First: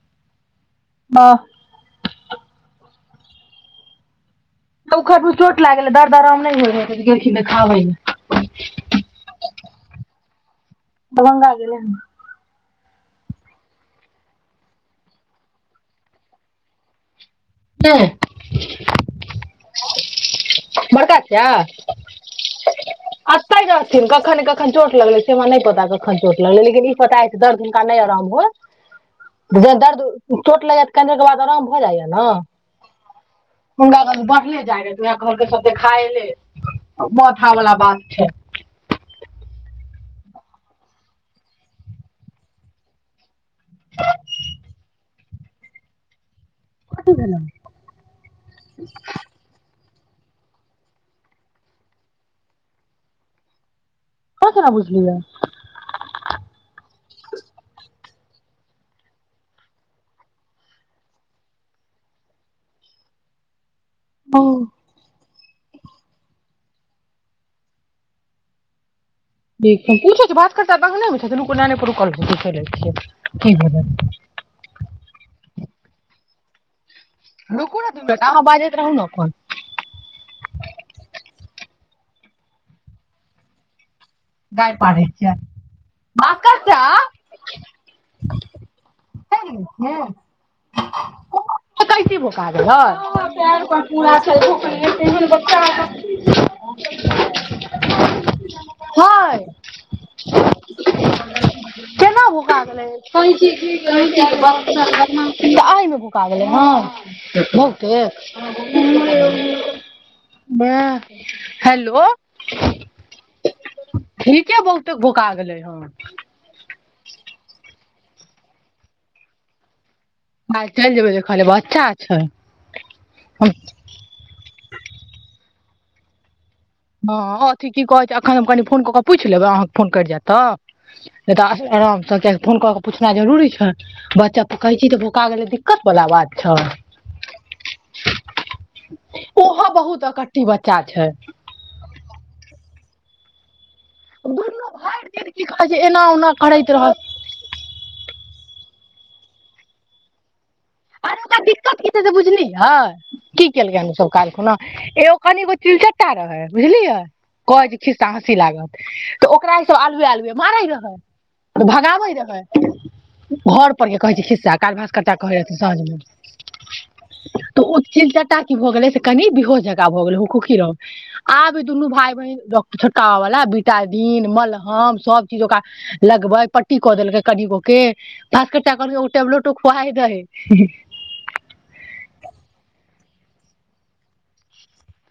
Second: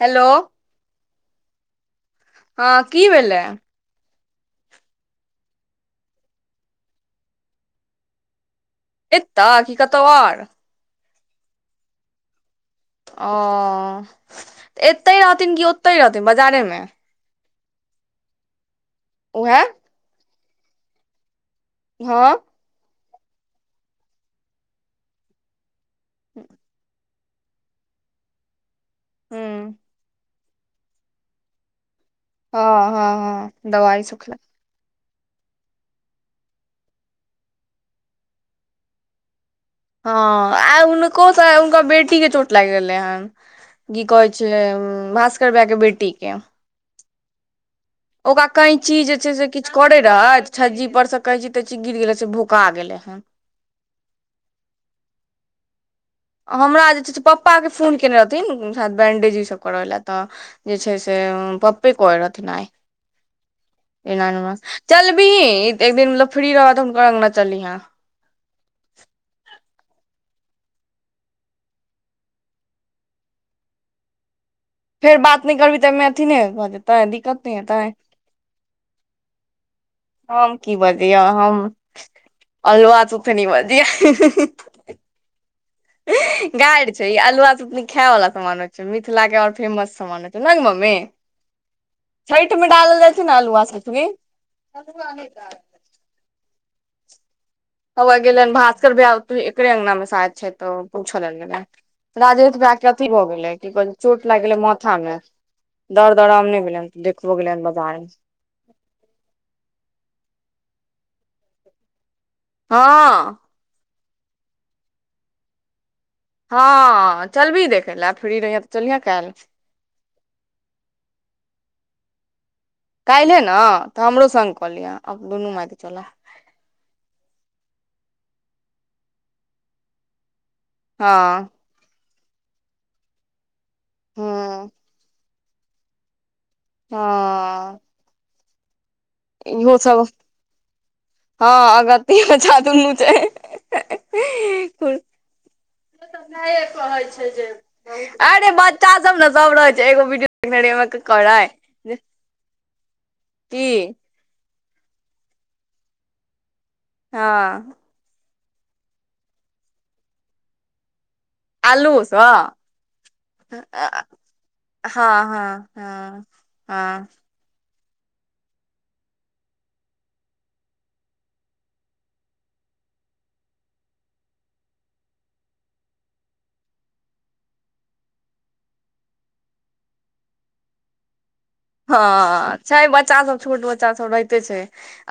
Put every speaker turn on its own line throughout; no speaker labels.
Hello
हँ
हँ की भेलै
उख चोट लाग गेलै दर्द आराम नहि हो रह गेलखिनाबै ल
ए तऽ की कतौ आर
दभङंगा गेल ह
ओऽ एत्तहि रहथिन कि ओतहि रहथिन बाजारेमे
हँ
हँ
प्र जा
हँ
अते रहथिन कखन कखन चोट लगले छै हमरा पता चोट लगल लेकिन ई पता दर दिन काल नहि आराम हो
हूँ
द दर दू ोट लेया तऽनेर के बाद आराम भ जाइया ने
हँ हँ हँ दवाइ सुखला
नहि त देखाल मथा वला बध छै
हँ आइ हुनकोसँ हुनकर बेटी के चोट लागि गेलै हन की कहै छै भास र बए के बेटी के
कटी भेलेलहुँ
ओकरा कैंची जे छै से किछु करे रहै छज्जी पर से कहै छी तैी गिर गेलै से भुका गेलै हन
क केना बुझलियै
हमरा जे छै से पप्पाकेँ फोन कयने रहथिन शायद बैंडेज इसभ करय लेल तऽ जे छै से पप्पे कहै रहथिन आइ एना चल ी एक दिन मतलब फ्री रहा तऽ हक रङगना चली यहाँ
देखूछ बात करता त नहि छ भेल
फेर बात नहि करबी तऽमे अथी नहि जेै
रूकू न त त त बाजैत रहू न कोन
हम की बजियै हम अल्आा चूथनी बजियै
गााय पढ़ै छै
गार छै ई अल्ा सब खाय वाला समान छै मिथिला के आओर फेमस सान ने मम्मी
कैसे भोका
छठि
गेलै
मे डालल जाइ छै ने अल्
पैर पर
सबनी
पूरा छै भुखले तेहन बच्चा
ह गेल ने भ
ह
पूछऽ लेल गेलै
केना
राजेश
भूका
भैया के अथी भऽ गेलै की कहै छै चोट लागि गेलै माथा मे
गेलमे
दर्द
भूका गेल
आराम
ह
नहि भेलैन देखबो गेलैन बजार में।
बहु हेलो
हँ
ठीके बहुते भोंका गेलै हन
हाँ चलविहीं देख पहिल फ्री रहै अब चलिहें काल्हि
आइ चलि जेबै देखऽ लए बच्चा छै
काल्हिे
हँ
न तऽ हमरो सङ्ग कऽ लिहां दुनू माइधी चला
हँ अथि की कहैत छै एखन हम कनि फोन कऽ कऽ पूछि लेबै अहाँकेँ फोन करि जायत तऽ
हँ
तऽ तऽ क्याकि फोन कऽ कऽ पूछनाए जरूरी छै बच्चा प
हँ
कैंची तऽ भोंका गेलै दिक्कत बला बात छै
हाँ
ओहो बहुत एकट्ठी बच्चा छै
हाँ अगत्तीयै बच्चा दुनू छै
दुनू भरि दिन की कहै छै एना ओना करैत रहत
अरे बच्चा सब न सब रहै छै एगो वीडियो
अरे ओकरा दिक्कत की
[unintelligible]
छै से बुझलियै की केलकै हन उ सब काल्हि खुना ए एगो चिलचट्टा रहै है बुझलियै कहै
हँ
के खिस्सा अथि लागल तऽ ओकरा ई सब आलुए आलुए मारै रहै तऽ भगाबै
आलूसँ
रहै घर पर के
हँ
कहै छी खिस्सा काल्हि भास्कर चचा
हँ
कहै रहैथिन साँझमे
हँ हँ
तऽ ओ चिलचट्टा की भऽ गेलै से कनि बेहोंस जंका भए गेलै हुकहुकी रहै आब दुनू भाइ बहिन छड़ीकाबै वला बिटाडीन मलहम सब चीज ओकरा लगबै पट्टी कऽ देलकै कनिगोके भास्कर चचा कहलखिन एगो टेबलेटो खुआदिहींन हूँ
हाँ छै बच्चा सब छोट बच्चा सब रहितै छै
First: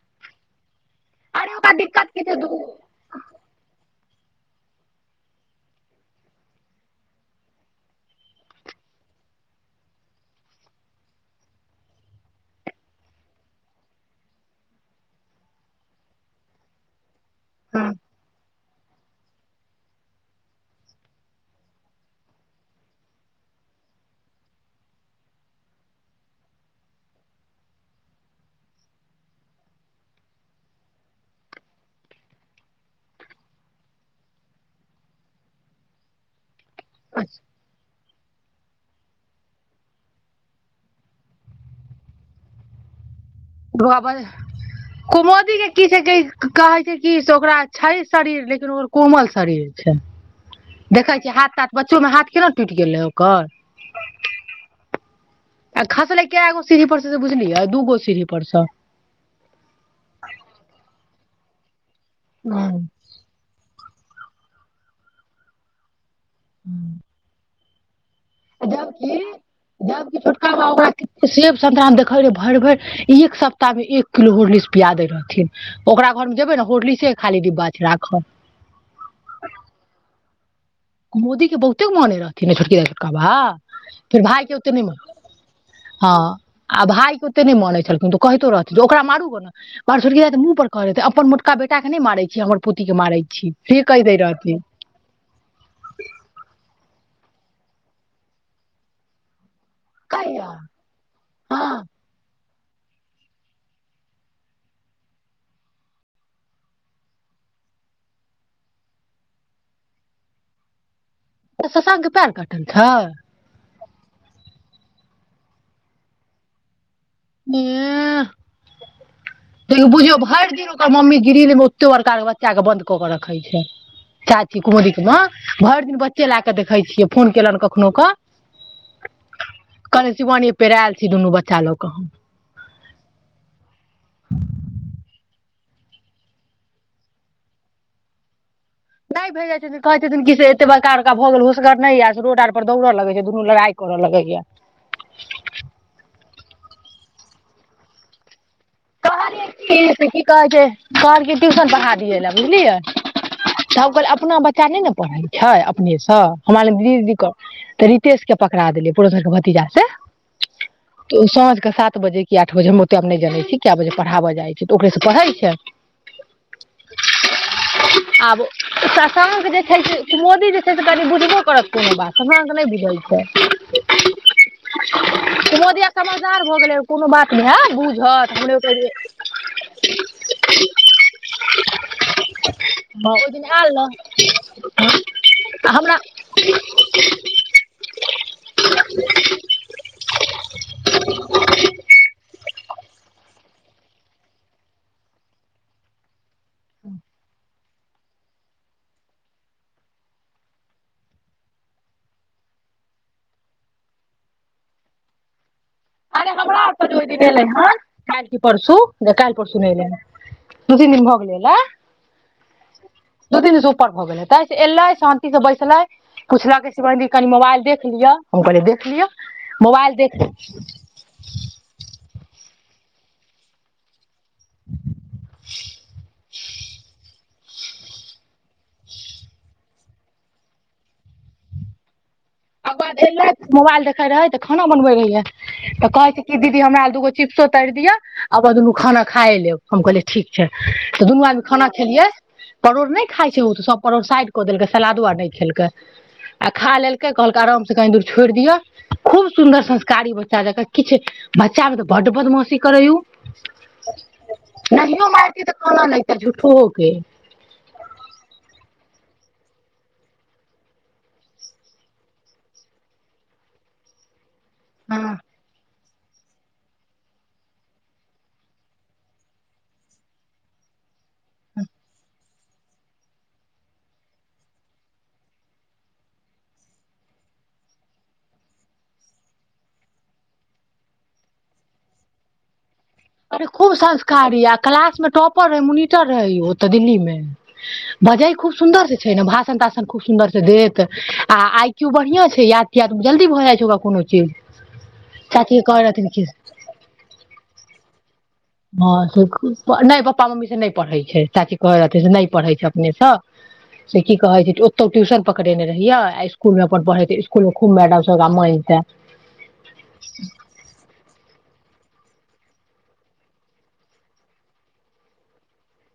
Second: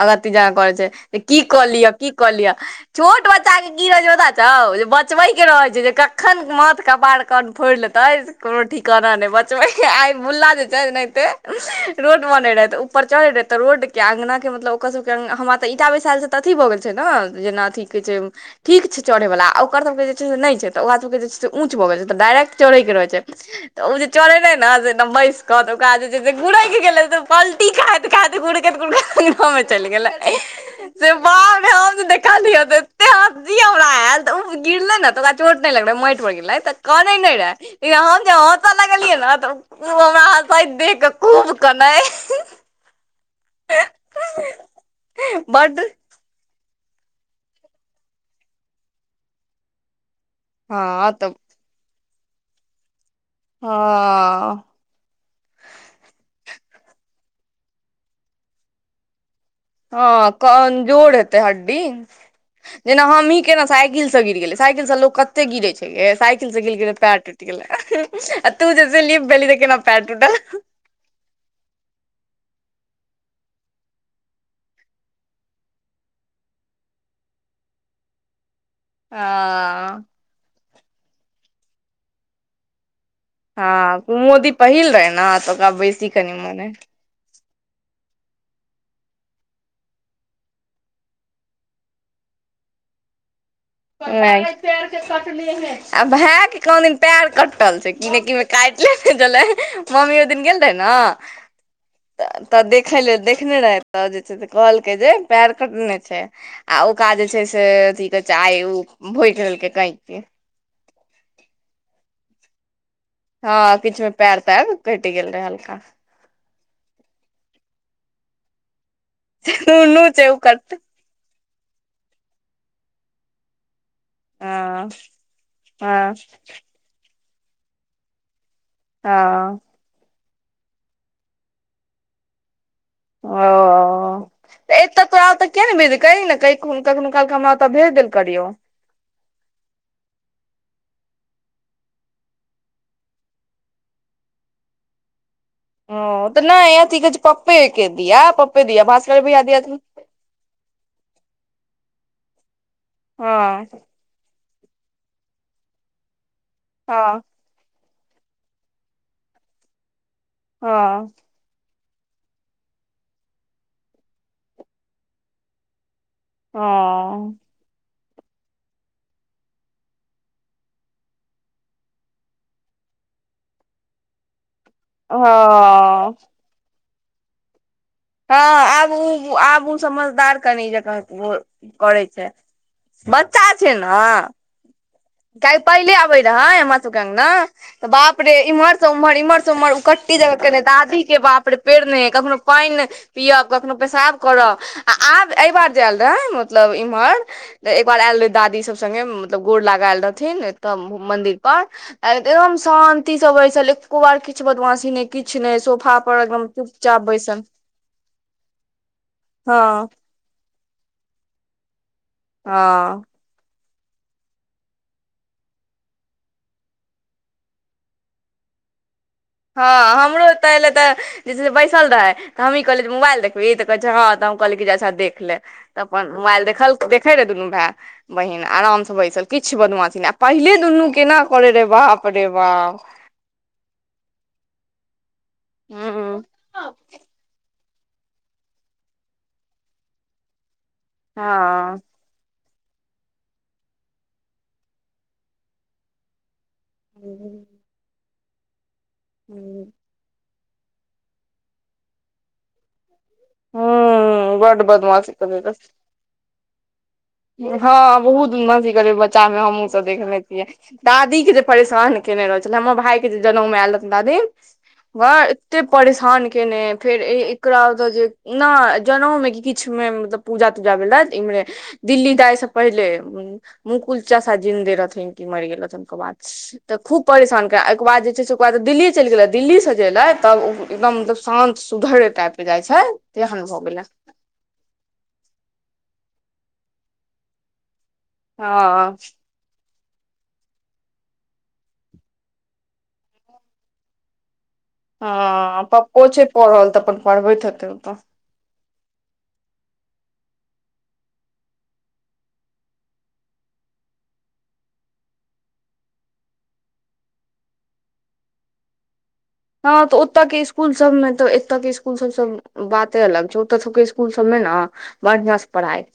अगत्ती जंका करै छै तऽ की
अरे
कऽ
ओकरा
लिअ
दिक्कत
की कऽ
छै
लिअ छोट बच्चा की रहै छै पता छौ जे बचबैके रहै छै जे कखन माथ कपार कान फोड़ि लेतै से कोनो ठिकाना नै बचबैके आइ भुल्ला जे छै ओनाहिंतै रोड बनै रहै तऽ ऊपर चढ़ै रहै तऽ रोड के आँगना के मतलब ओकर सबके हमरा तऽ ईंटा बैसायल छै तऽ अथी भऽ गेल छै न जेना अथि कहै छै ठीक छै चढ़ैवला आ ओकर सभके जे छै से नहि छै तऽ ओकरा सभके जे छै से ऊँच भऽ गेल छै तऽ डायरेक्ट चढ़ैके रहै छै तऽ ओ जे चढ़लै नऽ एकदम बैसकऽ तऽ ओकरा जे से जें गुड़ैक गेलै पलटी खाइत खाइत गुड़कैत गुड़कैत अँगनामे चलि गेलै से बाप रे हम जे देखलियै एत्ते हँसी हमरा आएल तऽ उ-जे गिरलै नै ओकरा चोट नहि लगले माटि पर गिरलै तऽ कानै नहि रहाए एहन से हँसऽ लगलियै न उ हमरा हँसैत देख खूब कनै
बौआ बज कुमोदी के
बड्ड
की छै की-क कहै छै कि से ओकरा छै शरीर लेकिन ओकर कोमल शरीर छै
हँ
देखै छियै हाथ ताथ बच्चों में हाथ केना टुटी गेल लै
ह
आ खसलै कैगो सीढ़ी पड़सँ से बुझलियै दूगो सीढ़ी पड़सँ
हाँ कमजोर जोड़ हेतै हड्डी
सँ
जेना हमहीं के न सा- साइकिल से गिर गेले साइकिल से लोग कते गिरै छै यै साइकिल से गिल गेलै पैर टुटी गेलै आ तू जे
जबकि
स्लिप भेलही तऽ केना पैर
जबकि
टूटल
छोटका बाब सेव संतरा देखल भरि भरि एक सप्ताहमे एक किलो हार्लिक्स पिया दैत रहथिन ओकरा घरमे जेबै ने हर्लिक्से खाली डिब्बा छै राखल
आ
मोदी के बहुते मानने रहथिन है छोटकी द
हँ मोदी पहिल रहे ने तऽ ओकरा बेसी कनि मानै
कते नहि मानैत छलखिन तो कहतो रहथि जे ओकरा मारू गो ने हमर छड़की काकी त मुँह पर कह रहै अपन मोटका बेटा के नहि मारै छी हमर पोती के मारै छी से कहि
क
दै रहथिन
पैर के कटने है आ भाय के कहादिन पैर कटल छै कि ने कि में काइट लेने छले मम्मी ओ दिन
कहिया
गेल रहै
हँ
ने तऽ देखे ल देखने रहै तऽ जे से कहलकै जे पैर कटने छै आ ओकरा जे छै से अथी कह छै आइ ओ भोकि देलकै कैचि
त शशांक के पैर कटल छै
हँ किछ में पैर तैर कटि गेल रहे हल्का
ह देख
नुनू
बुझियो
छै ओ
भरि दिन
करतै
ओकर मम्मी ग्रिल में ओतो बड़का बच्चा के बन्द कऽ के रखै छै चाची
हँ
कुमरिक में भरि दिन
हँ
बच्चे ला क देखै छियै फोन केलनि कखनो कऽ
हँ
शिमानी पेरायल छी दुनू बच्चा लऽ क हम
ओ तऽ एतऽ तोरा ओतऽ किया नहि भेजी ने क कखनो कालके हमरा ओतऽ भेज देल करियौ
नहि भेज जाइत छथिन कहै छथिन कि से एतेक बड़का बड़का भऽ गेल होशगर नहि य से रोड आर पर दौड़य लगै छै दुनू लड़ाइ करय लगैए
ह तऽ नहि अथी क छै पप्पे के दिया प
कहलियै की से की कहै छै कहल के टियूशन पराह दिएलै बुझलियै
हँ
त कहल अपना बच्च च्च नहि ने पढ़ै छै अपनेसँ हमर दीदी दीदी
हँ
कह तऽ दीदी तेस के पकड़ा देलियै पुर धर के भतीजा से
हँ
तऽ साँझके साथ ात बजे आठ बजे हम ओतेब नहि जान छी कए बजे पढ़ाबऽ जाइ छै तऽ ओकरेसँ पढ़ै छै
हँ
आब शशांक जे छै से मोदी जे छै से कनि बुझबो करत कोनो बात शशांक नइ बुझै छै मोदिया
हँ
समझदार भ गेलै कोनो बात भैल बुझल
हँ आब ऊ आब ओ समझदार कनी जेका करै छै
ओहि दिन
बच्चा छै
आयल
ने काह
आ
पहिले
हमरा
आबे रहै हमरासके अङ्ग ने तऽ बाप रे इम्हरसँ उम्हर इम्हर से उम्हर उकट्टी जगह के दादीके बाप रे पेड़ नहि कखनो पानि नहि पियअब कखनो पेशाब करऽ आ आब एहिबार आयल रहै मतलब इमार त एकबार आयल रहे दादी सब संगगे मतल गोड़ लगाायल रहथिन मदिर परदम शानंि सब बैस एको बार किछु बदमाशी नहि किछु नहि सोफा पर
अरे
एकदम
हमरा आर पर जे
चुपचाप
ओहि दिन एलै
बैसल
हेन काल्हि क परसू काल्हि परसू
हँ
नहि एलै हँ नुदी निम होग गेलिय अल
हँ
द तन स ऊर भ गेले तां से एले शानंि से बैसले पुछल सवी कनि मोबाइल देख लियअ हम कहहिले देख लिअ
हँ
मोबाइल
हमरो
देख
तऽहिलए तऽ जे से बैसल रहै तऽ हमी कहलियै मोबाइल देखबै ई तऽ कहै छै हँ त कहल जेा देख ले तऽ अपन मोबाइल देख देखल देखे रहे दुनू भाय बहिन आरामसँ बैसल किछु बदुआथिीन आ पहिले दुनू केना करे रहे बाप रे
आ
बाप
ब मोबाइल देखे रह तऽ खाना बनबै रहियै तऽ कहै छै
हूँ
कि दीदी हमरा दूगो चिप्सो त दिया आ बाद दुनू खाना खाए लेब हम कहलियै ठीक छै तऽ दुनू आदमी खाना
हँ
खेलियै परोड़ नहि खाइ छै ओ तऽ सभ परोड़ साइड कऽ देलकै सलादो आर नहि खेलकै आ खा लेलक कहल आाम सेी छोड़ि दिअ खूब सुन्दर संस्कारी ब किछु बच्चा मे त ब् बदमसी करै
हूँ बड
नहिो
बदमाशी करै
मारती तऽ
रहै
कोना ले झूठ ठोक
हँ बहुत नथी करबै बच्चामे हमहूँसभ देखने छियै दादीके जे परेशान केयने रह छलै हमर भायके जे जनउमे आयल रहथि दादी
हँ
वऽ एत्ते परेशान कएने एय फेर ए-एकरा ओतऽ जे नहि जनउमे की किछमे मतलब पूजा तूजा भेलै इम्मरे दाइ से पहिले मुकुल चासा जिंन्दे रहथिन कि मरि गेल रहथिन ओ बाद तऽ खूब परेशान कर ओके बाद जे छै से ओकर बाद दिल्ली चलि गेले दिल्ली से जे ले तब ओ एकदम मतलब शान्त सुधर टाइप के जाइ छै तेहन
अरे
भऽ
खूब
गेलै
संस्कारी आ क्लासमे टॉपर रहै मुनि- -टर रहै ओ ओतऽ दिल्लीमे बजै खूब सुन्दर
हँ
स छै ने भाषण ताषण तऽ खूब सुन्दरसँ देत आ आईक्यू बढ़ियाँ छै याद तियाद जल्दी भऽ जाइ छै ओकरा कोनो चीज चाची
हाँ
कहै
पप्पो
रहथिन कि
छै पढ़ल तऽ अपन पढ़बैत हेतै ओतऽ
हाँ से-नहि पपा मम्मी से नहि पढ़ै छै चाची कहैत रहथिन से नहि पढ़ैत छै अपनेसँ से की कहै छै ओतहु ट्यूशन पकड़ेने रहियै आ इस्कूलमे अपन पढ़े छै इस्कूलमे खूब मैडमसभ ओकरा मैनताऽ
हँ तऽ ओतऽ के स्कूल सबमे तऽ एत्तेके स्कू- -स्कूल सब सब बाते अलग छै ओत सबके स्कूल सबमे नऽ बढ़ियाँ से पढ़ाई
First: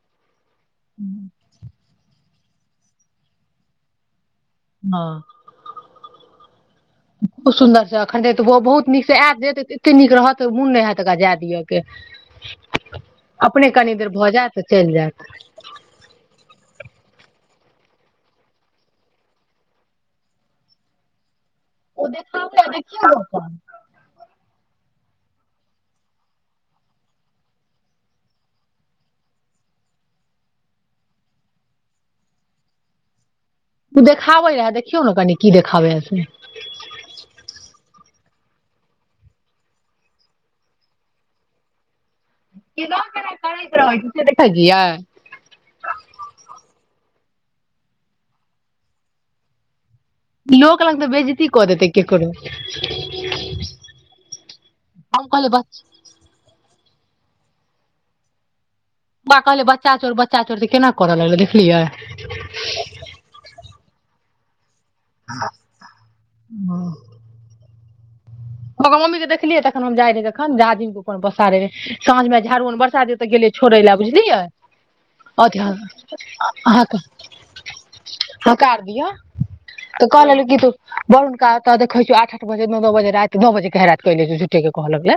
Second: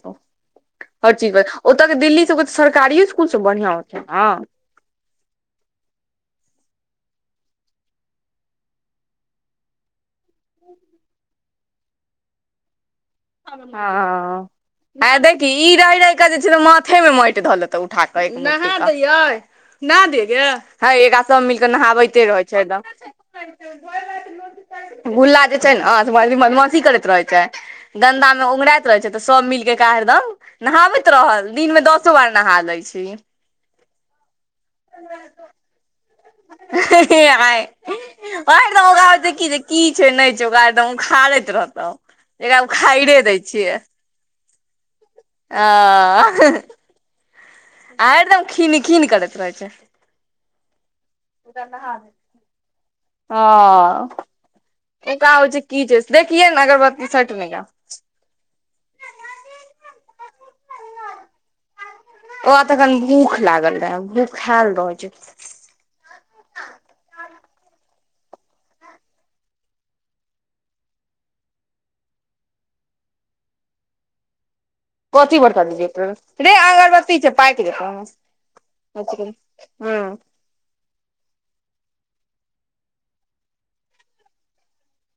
हर चीजमे ओतके दिल्ली सबके सरकारीए स्कूल सब बढ़ियाँ होतै नऽ
हाँ बहुत सुन्दर छै एखन एतबो बहुत नीक से आयत जे एते नीक रहत तऽ मन नहि हाएत ओकरा जाऽ दिअ के अपने कनी देर भऽ
हाँ
जायत चलि
आ
जायत
देखीहिं ई रहि रहिक जे छै माथेमे मांटि घऽ तऽ उठा कऽ नहा दियै नहा दियै गे हेय राख- सब मिलकऽ
ओ
नहाबैते रहै छै
देखाबै
एकदम
देखियौ ने अपन
भुल्ला जे छै न बड़ी बदमाशी करैत रहैत छै गन्दामे उघंराइत रहै छै तऽ सब मिलके ऐकरा हरदम नहाबैत रहै छै दिनमे दसो बार नहा दै छै
उ देखाबै या देखियौ ने कनि से की देखाबैया से
हँ-हँ-हीं-आइ भैर दिन उखाड़ै की छै नहि छै ओकरा एकदम उखाड़ैत रहतऽ एकरा उखाड़ै दै छियै
रहै छै से देखै छियै
आ- हीं-ह आ हरिदम खिन-खिन करैत रहैत छै
लोक लंग तऽ बेज्जती कऽ देतै ककरो
हाँ
हम
एकरा होइ
कहलियै
छै
बच
की छै देखियै नऽ अगरबत्ती [unintelligible]
बा-कहलियै बच्चा चोर बच्चा चोर तऽ केना करऽ लगलै देखलियै
ओ तखन भूख लागल रह भख ख्ययाल रहै छै [inaudible]
हमर मम्मी के देखलियै तखन हम जाइ रहै तखन जाजीम अपन पसारे रहै साँझमे झाड़ू न बरसा जे ओतऽ गेलियै छोड़ै लाए बुझलियै
कथी बड़का दीदी रे
अथि-ह-अहाँके
अगरबत्ती छै पाकि जेतौ
हकार दिअ
ह
तऽ कहऽ लगलै कि तू वरुणका ओतऽ देखै छियौ आठ-आठ दो बजे स न बजे रैत तऽ नओ बजेके हैरात कहि लै छी झुठेके कहऽ लगलै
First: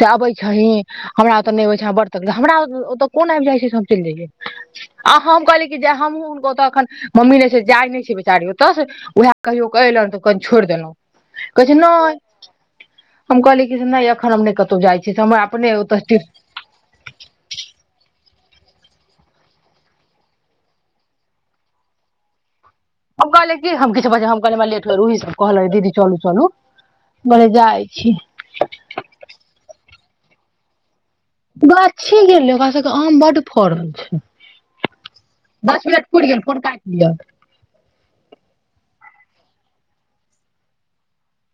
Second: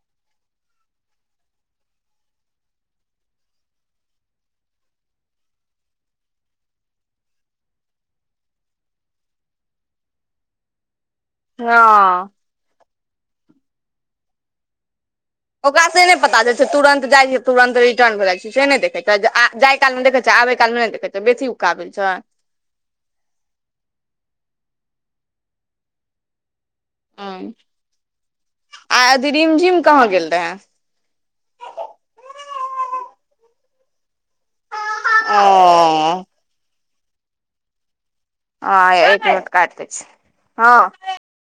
से अबै छहीं हमरा ओतऽ नहि अबै छह ब्रतक हमरा ओतऽ कोन आबि जाइ छै से हम चलि जइयै आ हम कहलियै कि जे हमहूँ हुनको ओतऽ एखन मम्मी नहि से जाइ नहि छै बेचारी ओतऽ वएह कहियओ क अलनि तऽ कनि छोड़ि देलहुँ कहै छै नहि
हँ
हम कहली कि से नहि यखन हमने कतहु जाइ छी से हमरा अपने
ओकरा से नहि
ओतऽ
पता चइ छै तुरन्त जाइ छै तुरन्त रिटर्न भए जाइ छै से नहि देखैत छ जाय काल मे देखैत छ आबे काल मे नहि देखैत छ बेसी उकाब छ
हम कहले कि हम किछ बजे हम कहल लेट कहलै दीदी चलू चलू कहलियै
ह
जाइ छी
आध रीमझीम कहाँ गेल रहे हैं
गाछी गेलै ओकरा सबके आम बड्ड फड़ल छै दश मिनट
ओ
पूरी गेल फोन काट याद
हत कटतै छै हँ